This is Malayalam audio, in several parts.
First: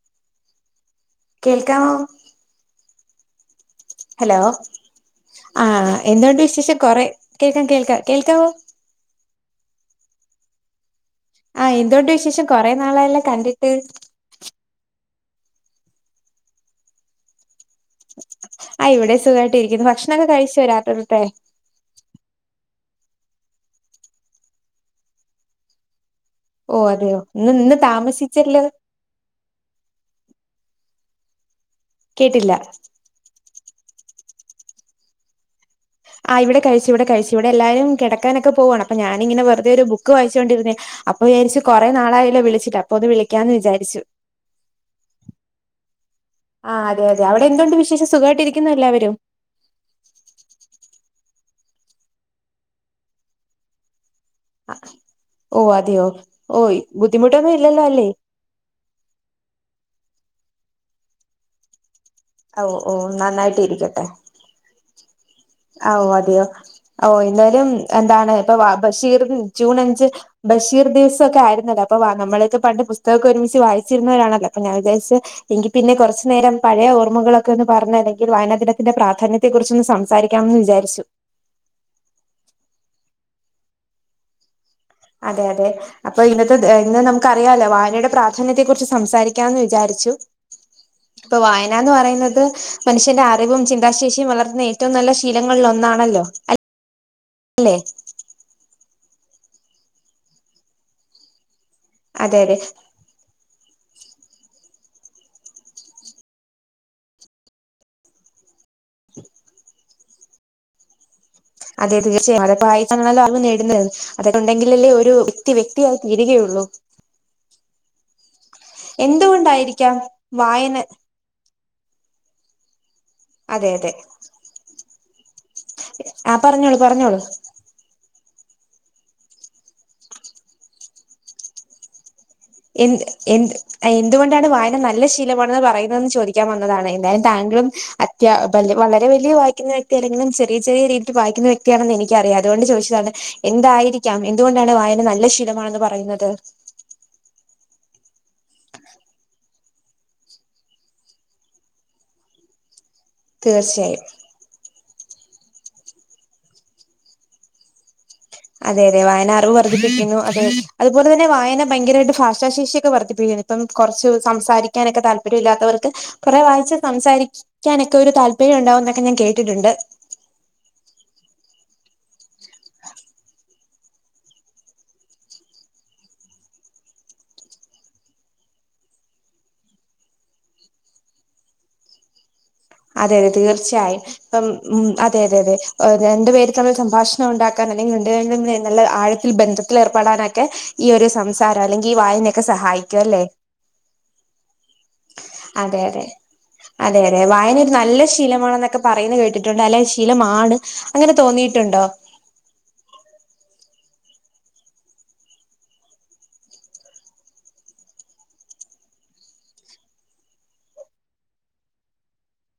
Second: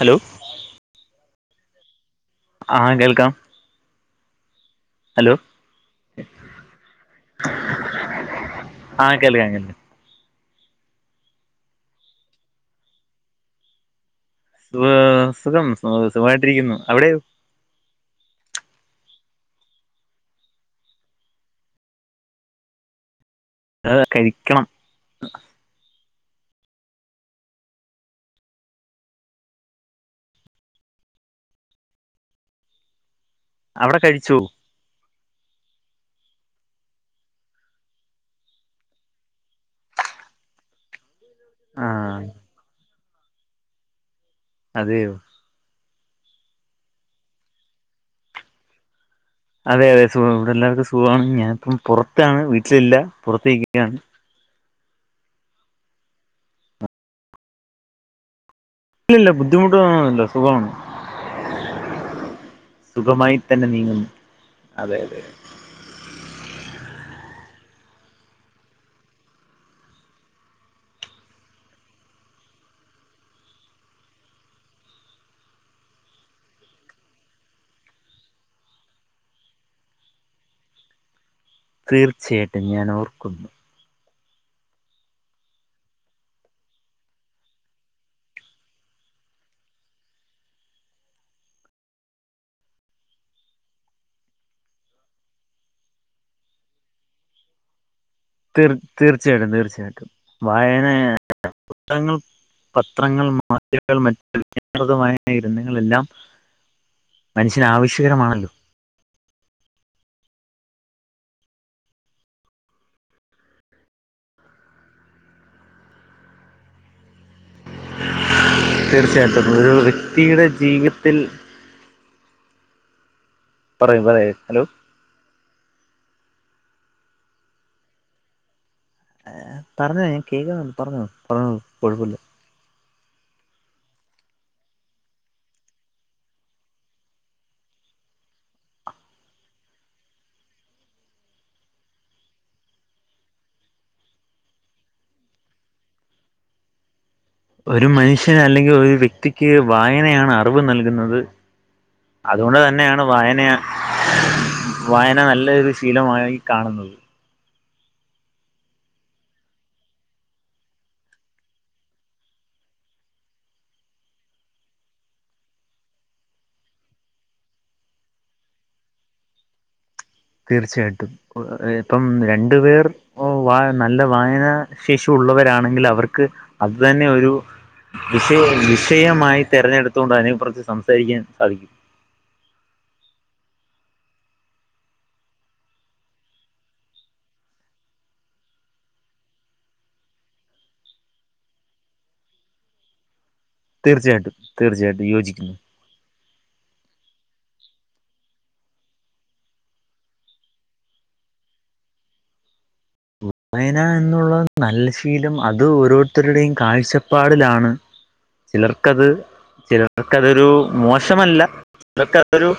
ഹലോ കേൾക്കാവോ ആഹ് കേൾക്കാം ഹലോ ഹലോ ആഹ് എന്തോ ഉണ്ട് വിശേഷം കൊറെ കേൾക്കാം കേൾക്കാം കേൾക്കാവോ ആഹ് കേൾക്കാം കേൾക്കാം ആഹ് എന്തൊണ്ട് വിശേഷം കൊറേ നാളായല്ലോ കണ്ടിട്ട് സുഖം സുഖമായിട്ടിരിക്കുന്നു അവിടെയോ ആഹ് ഇവിടെം സുഖമായിട്ട് ഇരിക്കുന്നു ഭക്ഷണൊക്കെ കഴിച്ചോ രാത്രിയിൽത്തെ ആഹ് കഴിക്കണം ഓ അതെയോ ഇന്ന് നിന്ന് താമസിച്ചല്ലോ കേട്ടില്ല അവിടെ കഴിച്ചോ ആഹ് ഇവിടെ കഴിച്ചു ഇവിടെ കഴിച്ചു ഇവിടെല്ലാരും കിടക്കാനൊക്കെ പോവാണ് അപ്പൊ ഞാനിങ്ങനെ വെറുതെ ഒരു ബുക്ക് വായിച്ചുകൊണ്ടിരുന്നയാ അപ്പൊ വിചാരിച്ചു കൊറെ ആഹ് നാളായാലോ വിളിച്ചിട്ട് അപ്പൊ ഒന്ന് വിളിക്കാന്ന് വിചാരിച്ചു അതെ ആഹ അതെ അതെ അവിടെ എന്തതുണ്ട് വിശേഷം സുഖമായിട്ട് ഇരിക്കുന്ന എല്ലാവരും അതെ അതെ സുഖം ഇവിടെ എല്ലാവർക്കും സുഖമാണ് ഞാനിപ്പം പുറത്താണ് വീട്ടിലില്ല പുറത്ത ഇരിക്കുകയാണ് ഓഹ അതെയോ ഓഹ ബുദ്ധിമുട്ടൊന്നും ഇല്ലല്ലോ അല്ലേ ഇല്ലല്ല ബുദ്ധിമുട്ട്ന്നല്ല സുഖമാണ് ഓ ഓ സുഖമായി നന്നായിട്ട് തന്നെ നീങ്ങുന്നു അതെ അതെ ഓഹ അതെയോ ഓഹ എന്നാലും എന്താണ് ഇപ്പൊ ബഷീറും ജൂൺ അഞ്ച് ബഷീർ ദിവസമ ഒക്കെ ആരുന്നല്ലോ അപ്പ നമ്മൾക്കെ പണ്ട് പുസ്തകൊക്കെ ഒരുമിച്ച് വായിച്ചിരുന്നവരാണല്ല അപ്പൊ ഞാൻ വിചാരിച്ച് എങ്കിൽ പിന്നെ കുറച്ചു നേരം പഴയ ഓർമ്മകളൊക്കെന്ന് പറഞ്ഞ അല്ലെങ്കിൽ വായനദിനത്തിന്റെ പ്രാധാന്യത്തെ കുറിച്ച് ഒന്ന് സംസാരിക്ക ണന്ന് വിചരിച്ചു തീർച്ചയായിട്ടും ഞാൻ ഓർക്കുന്നു അതെ അതെ അപ്പൊ ഇന്നത്തെ ഇന്ന് നമുക്ക് അറിയാാലോ വായനയുടെ പ്രാധാന്യത്തെ കുറിച്ച് സംസാരിക്കാമന്ന് വിചാരിച്ചു [unintelligible] ഇപ്പൊ വായന എന്ന് പറയുന്നത് മനുഷ്യന്റെ അറിവും ചിന്താശേഷിയും വളർത്തുന്ന ഏറ്റവും നല്ല ശീലങ്ങളിൽ ഒന്നാണല്ലോ അൽ അല്ലേ തീർ തീർച്ചയായിട്ടും തീർച്ചയായിട്ടും വായനങ്ങൾ പ അതെ അതെ പത്രങ്ങൾ മാധ്യകൾ മറ്റജഞമായ ഇരുന്നങ്ങളെല്ലാം മനുഷ്യന് ആവശ്യകരമാണല്ലോ [inaudible] അതെ തീർച്ചയായും അതെ വായിച്ചണല്ലോ അറിവ് നേടണ്ട അതൊക്കെ ഉണ്ടെങ്കിൽ അല്ലേ ഒരു വ്യക്തി വ്യക്തിയായി തീരുകയുള്ളൂ തീർച്ചയായിട്ടും ഒരു എന്തുകൊണ്ടായിരിക്കാം വ്യക്തിയുടെ വായന ജീവിതത്തിൽ അതെ പറയൂ പറയൂ ഹലോ ആഹ പറഞ്ഞോളൂ പറഞ്ഞോളൂ പറഞ്ഞോ ഞാൻ കേൾക്കുന്നുണ്ട് പറഞ്ഞോ പറഞ്ഞോളു കുഴപ്പമില്ല എന്ത് എന്ത് എന്തുകൊണ്ടാണ് വായന നല്ല ശീലമാണെന്ന് പറയുന്നത് ചോദിക്കാൻ വന്നതാണ് എന്തായാലും താങ്കളും വളരെ വലിയ വായിക്കുന്ന വ്യക്തി അല്ലെങ്കിലും ചെറിയ ചെറിയ രീതിയിൽ വായിക്കുന്ന വ്യക്തിയാണെന്ന് എനിക്കറിയാം അതുകൊണ്ട് ചോദിച്ചതാണ് എന്തായിരിക്കാം എന്തുകൊണ്ടാണ് വായന നല്ല ശീലമാണെന്ന് പറയുന്നത് ഒരു മനുഷ്യന് അല്ലെങ്കിൽ ഒരു വ്യക്തിക്ക് വായനയാണ് അറിവ് നൽകുന്നത് അതുകൊണ്ട് തന്നെയാണ് വായന തീർച്ചയായും വായന നല്ലൊരു ശീലമായി കാണുന്നത് അതെ അതെ വായന അറിവ് വർദ്ധിപ്പിക്കുന്നു അതെ അതുപോലെ തന്നെ വായന ഭയങ്കരായിട്ട് ഭാഷാശേഷിയൊക്കെ വർദ്ധിപ്പിക്കുന്നു ഇപ്പം കുറച്ച് സംസാരിക്കാനൊക്കെ താല്പര്യം ഇല്ലാത്തവർക്ക് കൊറേ വായിച്ച് സംസാരിക നൊക്കെ ഒരു താല്പര്യം ഉണ്ടാവും എന്നൊക്കെ ഞാൻ കേട്ടിട്ടുണ്ട് തീർച്ചയായിട്ടും ഇപ്പം രണ്ടു പേർ വാ നല്ല വായന ശേഷി ഉള്ളവരാണെങ്കിൽ അവർക്ക് അത് തന്നെ ഒരു വിഷയേ വിഷയമായി തിരഞ്ഞെടുത്തുകൊണ്ട് അതിനെ കുറച്ച് സംസാരിക്കാൻ സാധിക്കും അതെ അതെ തീർച്ചയായും ഇപ്പം ഉം അതെ അതെ അതെ രണ്ട് പേരിൽ തമ്മിൽ സംഭാഷണം ഉണ്ടാക്കാൻ അല്ലെങ്കിൽ രണ്ടു പേരിൽ നല്ല ആഴ ബന്ധത്തിൽ ഏർപ്പെടാനൊക്കെ ഈ ഒരു സംസാരം അല്ലെങ്കിൽ ഈ വായനൊക്കെ സഹായിക്കും അല്ലേ തീർച്ചയാട്ടും തീർച്ചയാട്ടും യോജിക്കുന്നു അതെ അതെ അതെ അതെ വായന ഒരു നല്ല ശീലമാണെന്നൊക്കെ പറയുന്നു കേട്ടിട്ടുണ്ട് നല്ല ശീലമാണ് അങ്ങനെ തോന്നിയിട്ടുണ്ടോ വായന എന്നുള്ള നല്ല ശീലം അത് ഓരോരുത്തരുടെയും കാഴ്ചപ്പാടിലാണ് ചിലർക്കത് ചിലർക്കതൊരു മോശമല്ല ചിലർക്കതൊരു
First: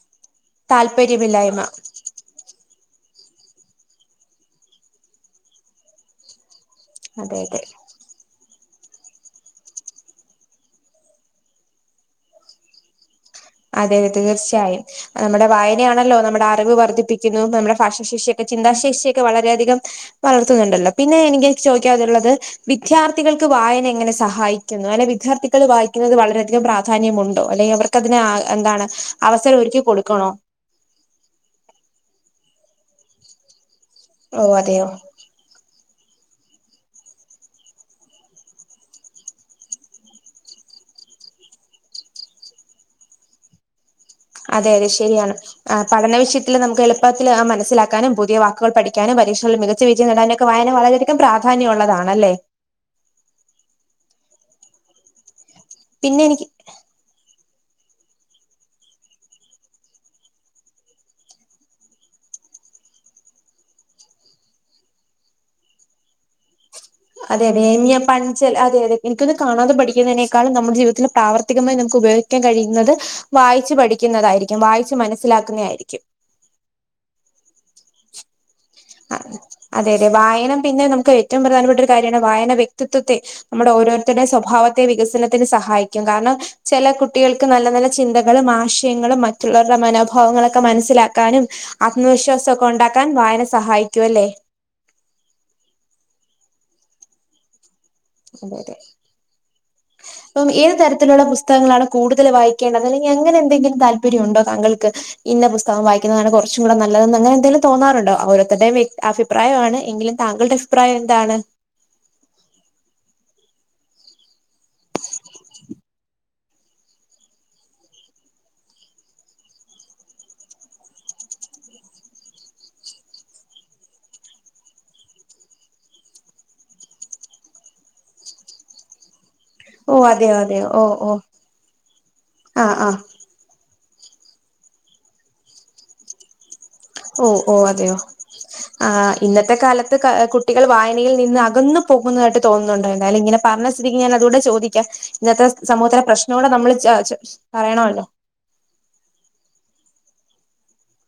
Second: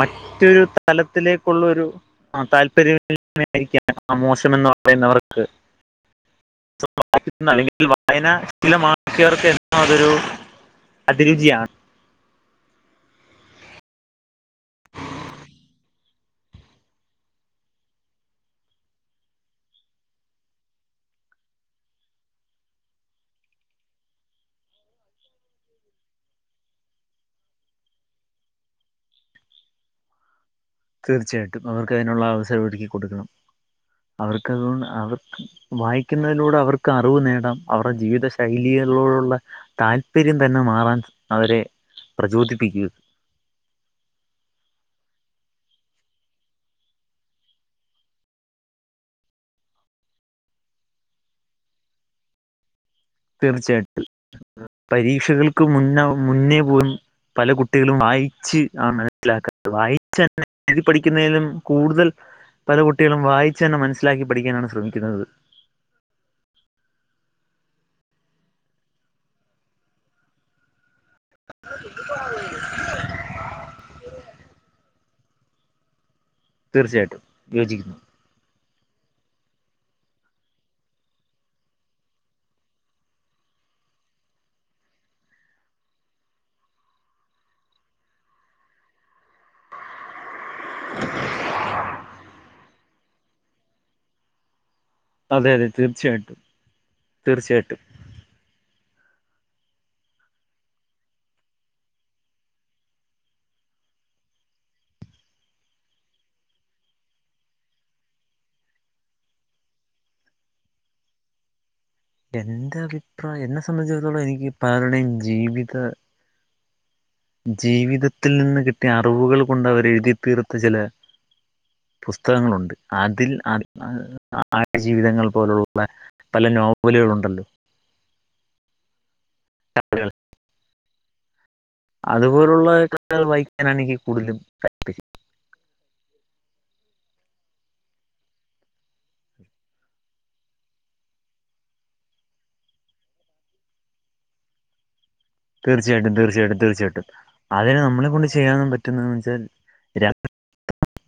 മറ്റൊരു താല്പര്യമില്ലായ്മ തലത്തിലേക്കുള്ളരു ആഹ താല്പര്യമില്ലായിമ ആയിരിക്കാം ആ മോശം എന്ന് പറയുന്നവർക്ക് [unintelligible] അതെ അതെ അല്ലെങ്കിൽ [unintelligible] അയന ശീലമാക്കിയർക്ക് എന്നും അതൊരു അതിരുചിയാണ് അതെ തെ തീർച്ചയും നമ്മുടെ വായനയാണല്ലോ നമ്മുടെ അറിവ് വർദ്ധിപ്പിക്കുന്നു നമ്മുടെ ഭാഷാശേഷിഓക്കെ ചിന്താശേഷിഓക്കെ വളരെയധികം വളർത്തുന്നുണ്ടല്ലോ പിന്നെ എനിക്ക് ചോയിക്കാഉള്ളത് വിദ്യാർത്ഥികൾക്ക് വായന എങ്ങനെ സഹായിക്കുന്നു അല്ലെ വിദ്യാർത്ഥികൾ വായിക്കുന്നത് വളരെയധികം പ്രാ ധാന്യമുണ്ടോ അല്ലെങ്കിൽ അവർക്കതിനെ ആ എന്താണ് അവസരം ഒരുക്കി കൊടുക്കണോ തീർച്ചയായിട്ടും അവർക്കയിനുള്ള അവസരം ഒരുക്കി കൊടുക്കണം ഓ അവർക്കതികൊണ്ട് അതെയോ അവർ വായിക്കുന്നതിലൂടെ അവർക്ക് അറിവ് നേടാം അവരുടെ ജീവിത ശൈലിളോടുള്ള താല്പര്യം തന്നെ മാറാൻ അവരെ പ്രചോദിപ്പിക്കും അതെ അതെ ശരിയാണ് ആ പഠന വിഷയത്തില് നമുക്ക് എളുപ്പത്തിൽ ആ മനസ്സിലാക്കാനും പുതിയ വാക്കുകൾ പഠിക്കാനും പരീക്ഷണിൽ മിക ച്ചാ വിജയം നേടാനൊക്കെ വായന വളരെയധികം പ്രാധാന്യഒള്ളതാണല്ലേ തീർച്ചയാട്ടും പരീക്ഷകൾക്ക് മുന്ന പിന്നെ എനിക്ക് മുന്നേ പോലും പല കുട്ടികളും വായിച്ച് ആണ് മനസ്സിലാക്കാത് വായിച്ചന്നെ എഴുതി പഠിക്കുന്നെലും കൂടുതൽ പല കുട്ടികളും വായിച്ചു തന്നെ മനസ്സിലാക്കി പഠിക്കാനാണ് ശ്രമിക്കുന്നത്. അതെ അതെ ഞാൻ പഞ്ചൽ അതെ അതെ എനിക്കൊന്ന് കാണാതെ പഠിക്കുന്നതിനേക്കാളും നമ്മുടെ ജീവിതത്തിൽ പ്രാവർത്തികമായി നമുക്ക് ഉപയോഗിക്കാൻ കഴിയുന്നത് വായിച്ചു പഠിക്കുന്നതായിരിക്കും വായിച്ച് മനസ്സിലാക്കുന്ന ആയിരിക്കും. തീർച്ചയാട്ടും യോജിക്കുന്നു. ആ അതെ അതെ വായന പിന്നെ നമുക്ക് ഏറ്റവും പ്രധാനപ്പെട്ട ഒരു കാര്യാണ് വായന വ്യക്തിത്വത്തെ നമ്മുടെ ഓരോരുത്തടെ സ്വഭാവത്തെ വികസനത്തിന് സഹായിക്കും കാരണം ചില കുട്ടികൾക്ക് നല്ല നല്ല ചിന്തകളും, ആശയങ്ങളും, മറ്റുള്ളവരുടെ മനോഭാവങ്ങളൊക്കെ മനസ്സിലാക്കാനും. ആത്മവിശ്വാസക്കെ ഉണ്ടാക്കാൻ വായന സഹായിക്കുവല്ലേ? അതെ അതെ തീർച്ചയാട്ടും തീർച്ചയാട്ടും. അതെ അതെ. അപ്പം ഏത് തരത്തിലുള്ള പുസ്തകങ്ങളാണ് കൂടുതൽ വായിക്കേണ്ടത് അല്ലെങ്കി അങ്ങനെ എന്തെങ്കിലും താല്പര്യം ഉണ്ടോ താങ്കൾക്ക്. ഇന്ന പുസ്തകം വായിക്കുന്നതാണ് കുറച്ചുടെ നല്ലതെന്ന് അങ്ങനെ എന്തെലും തോന്നാറുണ്ടോ? ഓരോരുത്തടെ വെ അഭി അഭിപ്രായആണ് എങ്കിലും താങ്കളുടെ അഭിപ്രായം എന്താണ്? എന്റെ അഭിപ്രായം എന്നെ സംബന്ധിച്ചിടത്തോളം എനിക്കിപ്പ ആരുടെം ജീവിത ജീവിതത്തിൽ നിന്ന് കിട്ടിയ അറിവുകൾ കൊണ്ട് അവര് എഴുതിത്തീർത്ത ചില പുസ്തകങ്ങളുണ്ട് അതിൽ ആട് ആ ആട് ജീവിതങ്ങൾ പോലുള്ള പല നോവലുകൾ ഉണ്ടല്ലോ. ഓ അതെയൊ അതെയൊ ഓ ഓ. അതുപോലുള്ള ആഹ് ആഹ് കഥകൾ വായിക്കാനാണ് എനിക്ക് കൂടുലും ഇഷ്ടം ഓ ഓ അതെയോ,? ആ ഇന്നത്തെ കാലത്ത് കാ കുട്ടികൾ വായനയിൽ നിന്ന് അകന്നു പോകുന്നയിട്ട് തോന്നുന്നുണ്ട് എന്തായാലും ഇങ്ങനെ പറഞ്ഞ സ്ഥിതിക്ക് ഞാൻ അതുടെ ചോദിക്കാം ഇന്നത്തെ സമുഹത്തിലെ തീർച്ചയായിട്ടും പ്രശ്ന കൂടെ നമ്മൾ ചെ ച പറയണോല്ലോ? ചെയ്യാനും പറ്റുന്ന വെച്ചാൽ രാ [unintelligible]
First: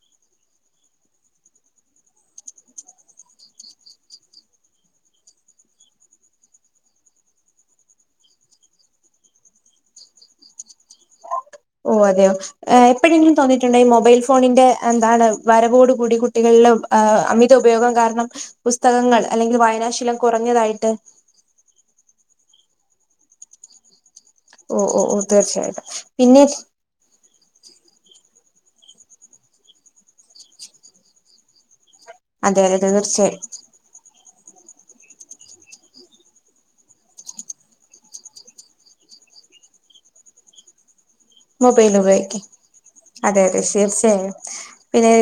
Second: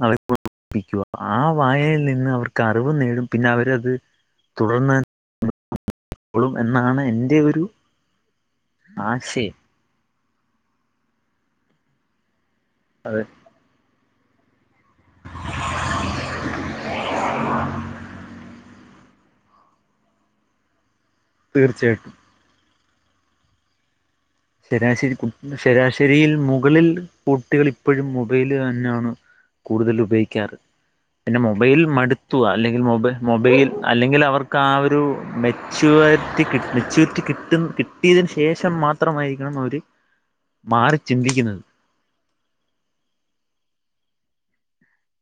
അവരെഓർപ്പിക്കുക ആ വായെൽ നിന്ന് അവർക്ക് അറിവ് നേടും പിന്നെ അവരത് തുടർന്ന് ളും ളും എന്നാണ് എന്റെ ഒരു ആശെയം ഓ അതെയോ ഏ എപ്പെഴെങ്കിലും തോന്നി ട്ടുണ്ടെ മൊബൈൽ ഫോണിന്റെ എന്താണ് വരവോട് കൂടി കുട്ടികളിൽ അമിത ഉപയോഗം കാരണം പുസ്തകങ്ങൾ അല്ലെങ്കിൽ വായനാശീലം കുറഞ്ഞതായിട്ട് തീർച്ചയാട്ടും. ഓ ഓ ഓ ശരാശരികു തീർച്ചയായിട്ടും ശരാശരിയിൽ പിന്നെ മുകളിൽ കുട്ടികൾ ഇപ്പഴും മൊബൈല് തന്നണ്കൂടുതൽ ഉപയോഗിക്കാറ്. പിന്നെ മൊബൈൽ മടുത്തു അതെ അതെ അല്ലെങ്കിൽ മൊബ തീർച്ചയായും മൊബൈൽ. അല്ലെങ്കിൽ അവർക്ക് ആ ഒരു മെച്യൂആരാറ്റി കി മെച്യൂരിറ്റി കിട്ട് കിട്ടിയതിന് ശേഷം മാ മാത്രമായിരിക്കണം അവര് മാറി ചിന്തിക്കുന്നത്. മൊബൈൽ ഉപയോക്ക് അതെ അതെ ശിർസായായും. പിന്നെ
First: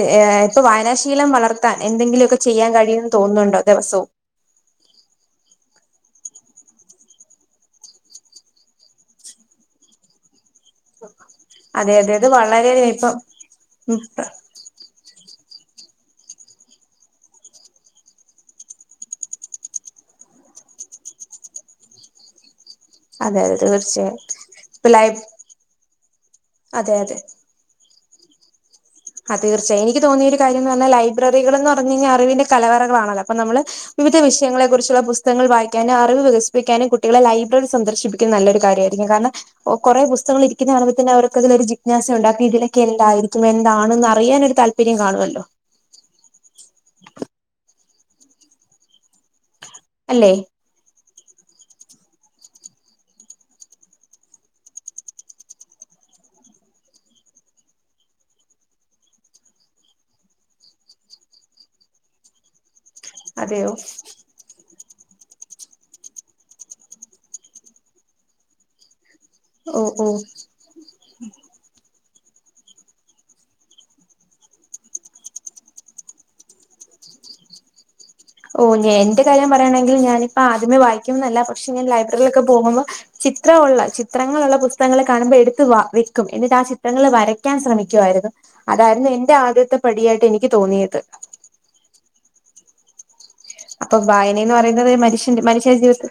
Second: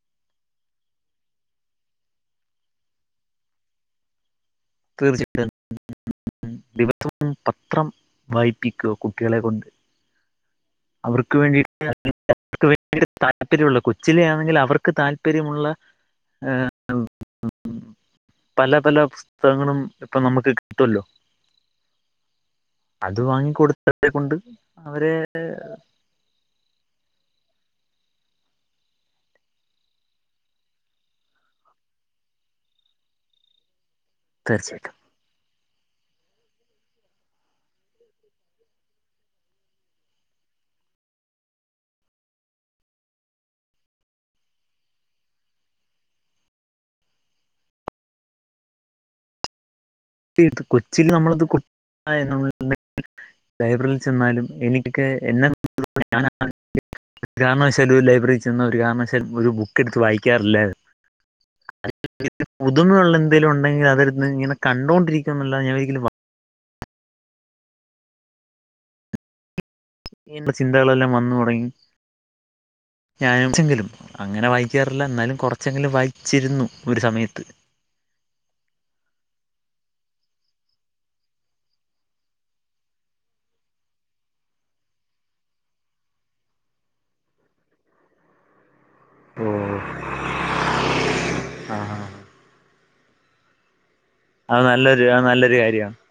ഇപ്പൊ വായനാശീലം വളർത്താൻ എന്തെങ്കിലുമൊക്കെ ചെയ്യാൻ കഴിയുമന്ന് തോന്നുന്നുണ്ടോ ദിവസവും? തീർച്ചയായിട്ടും. ദിവസവും പത്രം വായിപ്പിക്കുക, കുട്ടികളെ കൊണ്ട്. അവർക്ക് വേണ്ടിട്ട് അതെ അതെ അത് അവർക്ക് വളരെ വേണ്ടീട്ട് ഇപ്പം താല്പര്യമുള്ള ഉം കൊച്ചിലെ ആണെങ്കിൽ അവർക്ക് താൽ പര്യമുള്ള ആ പല പല പുസ്തകങ്ങളും ഇപ്പൊ നമുക്ക് കിട്ടുല്ലോ? അതെതെ, വാങ്ങിക്കൊടുത്തത് തീർച്ചയായും. കൊണ്ട് ഇപ്പൊ അവരെ ലൈ- അതെ അതെ. ആ തീർച്ചയായും. എനിക്ക് തോന്നിയൊരു കാര്യംന്ന് പറഞ്ഞാൽ ലൈബ്രറികൾ എന്ന് പറഞ്ഞു കഴിഞ്ഞാ അറിവിന്റെ കലവറകളണല്ലോ? അപ്പൊ നമ്മള് വിവിധ തീർച്ചയായിട്ടും വിഷയങ്ങളെക്കുറിച്ചുള്ള പുസ് തകങ്ങൾ വായിക്കാനും അറിവ് വികസിപ്പിക്കാനും കുട്ടികളെ ലൈബ്രറി സന്ദർശിപ്പിക്കുന്ന നല്ലൊരു കാര്യമായിരിക്കും. കാരണം കുറെ പുസ്തകങ്ങള് ഇരിക്കുന്നെ കാണുമ്പ തന്നെ അവർക്കതിലൊരു ജിജ്ഞാസ ഉണ്ടാക്കും. ഇതിലൊക്കെ എന്തായിരിക്കും? എ ന്താണെന്ന് അറിയാൻ ഒരു താല്പര്യം കാണുവല്ലോ? അല്ലെ? ത് കൊച്ചില് നമ്മളത് [unintelligible] ലൈബ്രറിൽ ചെന്നാലും എനിക്കൊക്കെ എന്നെ [unintelligible] ഒരു കാരണവശാലും ഒരു ലൈബ്രറിൽ ചെന്ന ഒരു കാരണവശാലും ഒരു ബുക്ക് എടുത്ത് വായിക്കാറില്ല പുതുമുള്ള എന്തങ്കലും അതെയോ ഉണ്ടെങ്കിൽ അതിരുന്ന് ഇങ്ങനെ കണ്ടുകൊണ്ടിരിക്കും എന്നല്ലാതെ ഞാൻ ഒരിക്കലും വാ ഓ ഓ നുള്ള ചിന്തകളെല്ലാം വന്നു തുടങ്ങി ഞാനും ചെങ്കലും അങ്ങനെ വായിക്കാറില്ല എന്നാലും കുറച്ചെങ്കിലും വായിച്ചിരുന്നു ഒരു സമയത്ത് ഓ ഞ എന്റെ കാര്യം പറയാണെങ്കിൽ ഞാനിപ്പോ ആദ്യമേ വായിക്കും ന്നല്ല പക്ഷ ഞാൻ ലൈബ്രറിയിലൊക്കെ പോകുമ്പോൾ ചിത്രമുള്ള ചിത്രങ്ങളുള്ള പുസ്തകങ്ങൾ കാണുമ്പോൾ എടുത്ത വ വെക്കും എന്നിട്ട് ആ ചിത്രങ്ങൾ വരയ്ക്കാൻ ശ്രമിക്കുമായിരുന്നു അതായിരുന്നു എന്റെ ഓ ആദ്യത്തെ പടിയായിട്ട് എനിക്ക് തോന്നിയത് ആഹ് ആഹ് അപ്പൊ വായനന്ന് അത് പറയുന്നത് നല്ലൊരു അത് മനുഷ്യന്റെ നല്ലൊരു മനുഷ്യന്റെ കാര്യമാണ് ജീവിതത്ത്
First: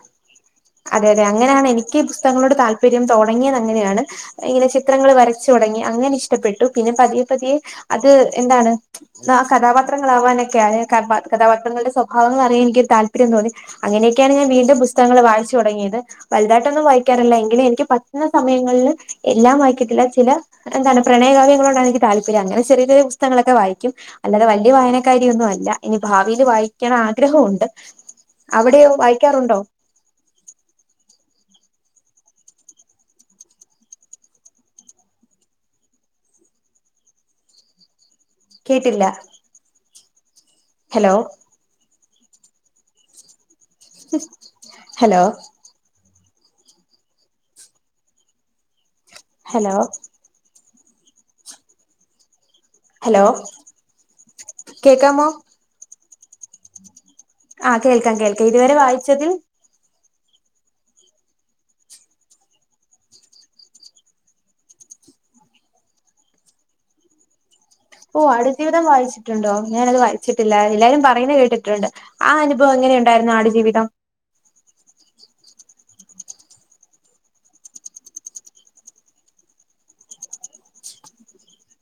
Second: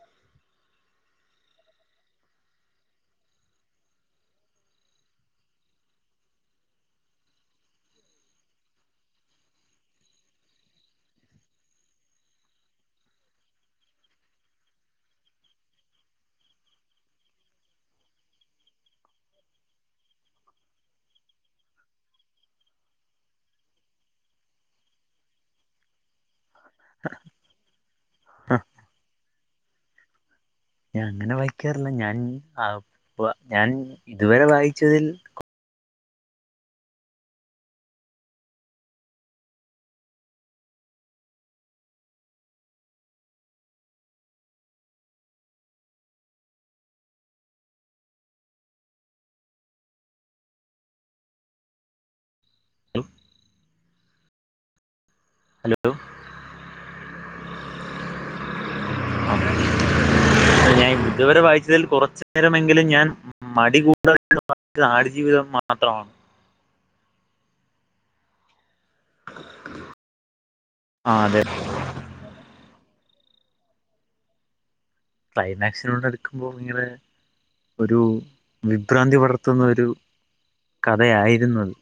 അതെ അതെ അങ്ങനെയാണ് എനിക്ക് ഈ പുസ്തകങ്ങളോട് താല്പര്യം തുടങ്ങിയത് അങ്ങനെയാണ് ഇങ്ങനെ ചിത്രങ്ങൾ വരച്ചു തുടങ്ങി അങ്ങനെ ഇഷ്ടപ്പെട്ടു പിന്നെ പതിയെ പതിയെ അത് എന്താണ് ആ കഥാപാത്രങ്ങള ആവാനൊക്കെ ആ കഥാപാത്രങ്ങളുടെ സ്വഭാവങ്ങൾ അറിയാൻ എനിക്കൊരു താല്പര്യം തോന്നി അങ്ങനെയൊക്കെയാണ് ഞാൻ വീണ്ടും പുസ്തകങ്ങങ്ങള് വായിച്ചു തുടങ്ങിയത് വലുതാട്ടൊന്നും വായിക്കാറില്ല എങ്കിലും എനിക്ക് പറ്റുന്ന സമയങ്ങളില് എല്ലാം വായിക്കത്തിില്ല ചില എന്താണ് പ്രണയകാവ്യങ്ങളോടാണ് എനിക്ക് തല്പര്യം അങ്ങനെ ചെറിയ ചെറിയ പുസ്തങ്ങളൊക്കെ വായിക്കും അല്ലാതെ വലിയ വായനക്കാരിയൊന്നും അല്ല ഇനി ഭാവിൽ വായി ക്കാൻ ആഗ്രഹമുണ്ട് അവിടെയോ വായിക്കാറുണ്ടോ? ഞാൻ അങ്ങനെ വായിക്കാറില്ല ഞാൻ ആ ബ ഞാൻ ഇതുവരെ വായിച്ചതിൽ കേട്ടില്ല ഹലോ ഹലോ ഹലോ ഹലോ കേക്കാമോ ഹലോ ആഹ് കേൾക്കാം കേൾക്കാം ഇതുവരെ വായിച്ചതിൽ ഞാൻ ഇതു വരെ വായിച്ചതിൽ കുറച്ചു നേരമെങ്കിലും ഞാൻ മടികൂടാതെ വായിച്ചത് ആട്ജീവിതം മാത്രമാണ് ഓ ആട്ജീവിതം വായിച്ചിട്ടുണ്ടോ ഞാാനത് വായിച്ചിട്ടില്ല എല്ലാവരും ആഹ് പറയുന്നത് അതെ കേട്ടിട്ടുണ്ട് ആ അനുഭവം എങ്ങനെ ഉണ്ടായിരുന്നു ആട്ജീവിതം ക്ലൈമാക്സിനോട്‌ അടുക്കുമ്പോൾ ഭയങ്കര ഒരു വിഭ്രാന്തി വളർത്തുന്ന ഒരു കഥയായിരുന്നു അത്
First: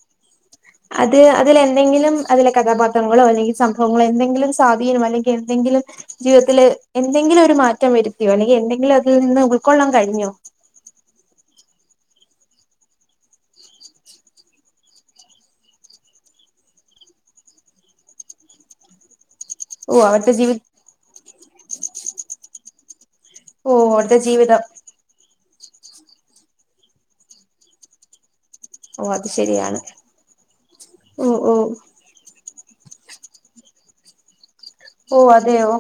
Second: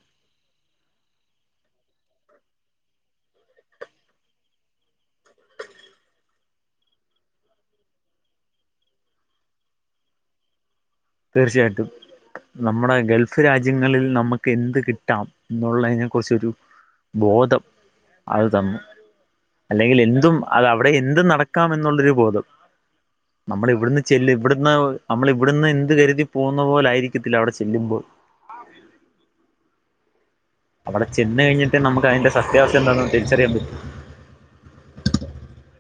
അത് അതിൽ എന്തെങ്കിലും അതിലെ കഥാപാത്രങ്ങളോ അല്ലെങ്കിൽ സംഭവങ്ങളോ എന്തെങ്കിലും സ്വാധീനം അല്ലെങ്കിൽ എന്തെങ്കിലും ജീവിതത്തില് എന്തെങ്കിലും ഒരു മാറ്റം വരുത്തിയോ അല്ലെങ്കിൽ എന്തെങ്കിലും അതിൽ നിന്ന് ഉൾക്കൊള്ളാൻ കഴിഞ്ഞോ? തീർച്ചയായിട്ടും നമ്മുടെ ഗൾഫ് രാജ്യങ്ങളിൽ നമുക്ക് എന്ത് കിട്ടാം എന്നുള്ളതിനെ കുുറിച്ചൊരു ബോധം അത് തന്നു ഓ അല്ലെങ്കിലെന്തും അവിടുത്തെ ജീവി അത് അവിടെ എന്തും നടക്കാം എന്നുള്ളൊരു ബോധം നമ്മൾ ഓ ഇവിടുന്ന് അവിടുത്തെ ചെല്ല് ജീവിതം ഇവിടുന്ന് നമ്മൾ ഇവിടന്ന് എന്ത് കരുതി പോകുന്ന പോലായിരിക്കത്തില്ല അവിടെ ചെല്ലുമ്പോൾ ഓഹ് അത് ശരിയാണ് അവിടെ ഓ ചെന്ന് ഓ കഴിഞ്ഞിട്ടെ നമുക്ക് അതിന്റെ സത്യാവസ്ഥ എന്താന്ന് തിരിച്ചറിയാൻ പറ്റു ഓഹ് അതെയോ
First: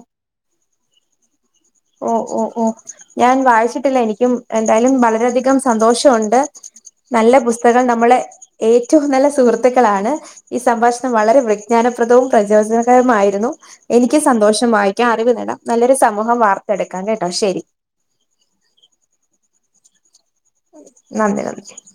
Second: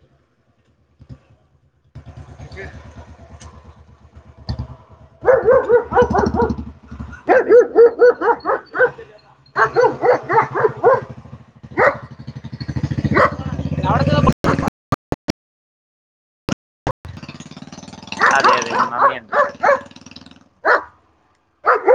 ഓഹ് ഓഹ് ഓഹ് ഞാൻ വായിച്ചിട്ടില്ല എനിക്കും എന്തായാലും വളരെയധികം സന്തോഷവൊണ്ട് നല്ല പുസ്തകം നമ്മളെ ഏറ്റവും നല്ല സുഹൃത്തുക്കളാണ് ഈ സംഭാഷണം വളരെ വിജ്ഞാനപ്രദവും പ്രചോദനകരവുമായിരുന്നു എനിക്ക് സന്തോഷം വായിക്കാൻ അറിവ് നേടാം നല്ലൊരു സമൂഹം വാർത്തെടുക്കാം കേട്ടോ ശരി അതെ അതെ [unintelligible] നന്ദി [unintelligible]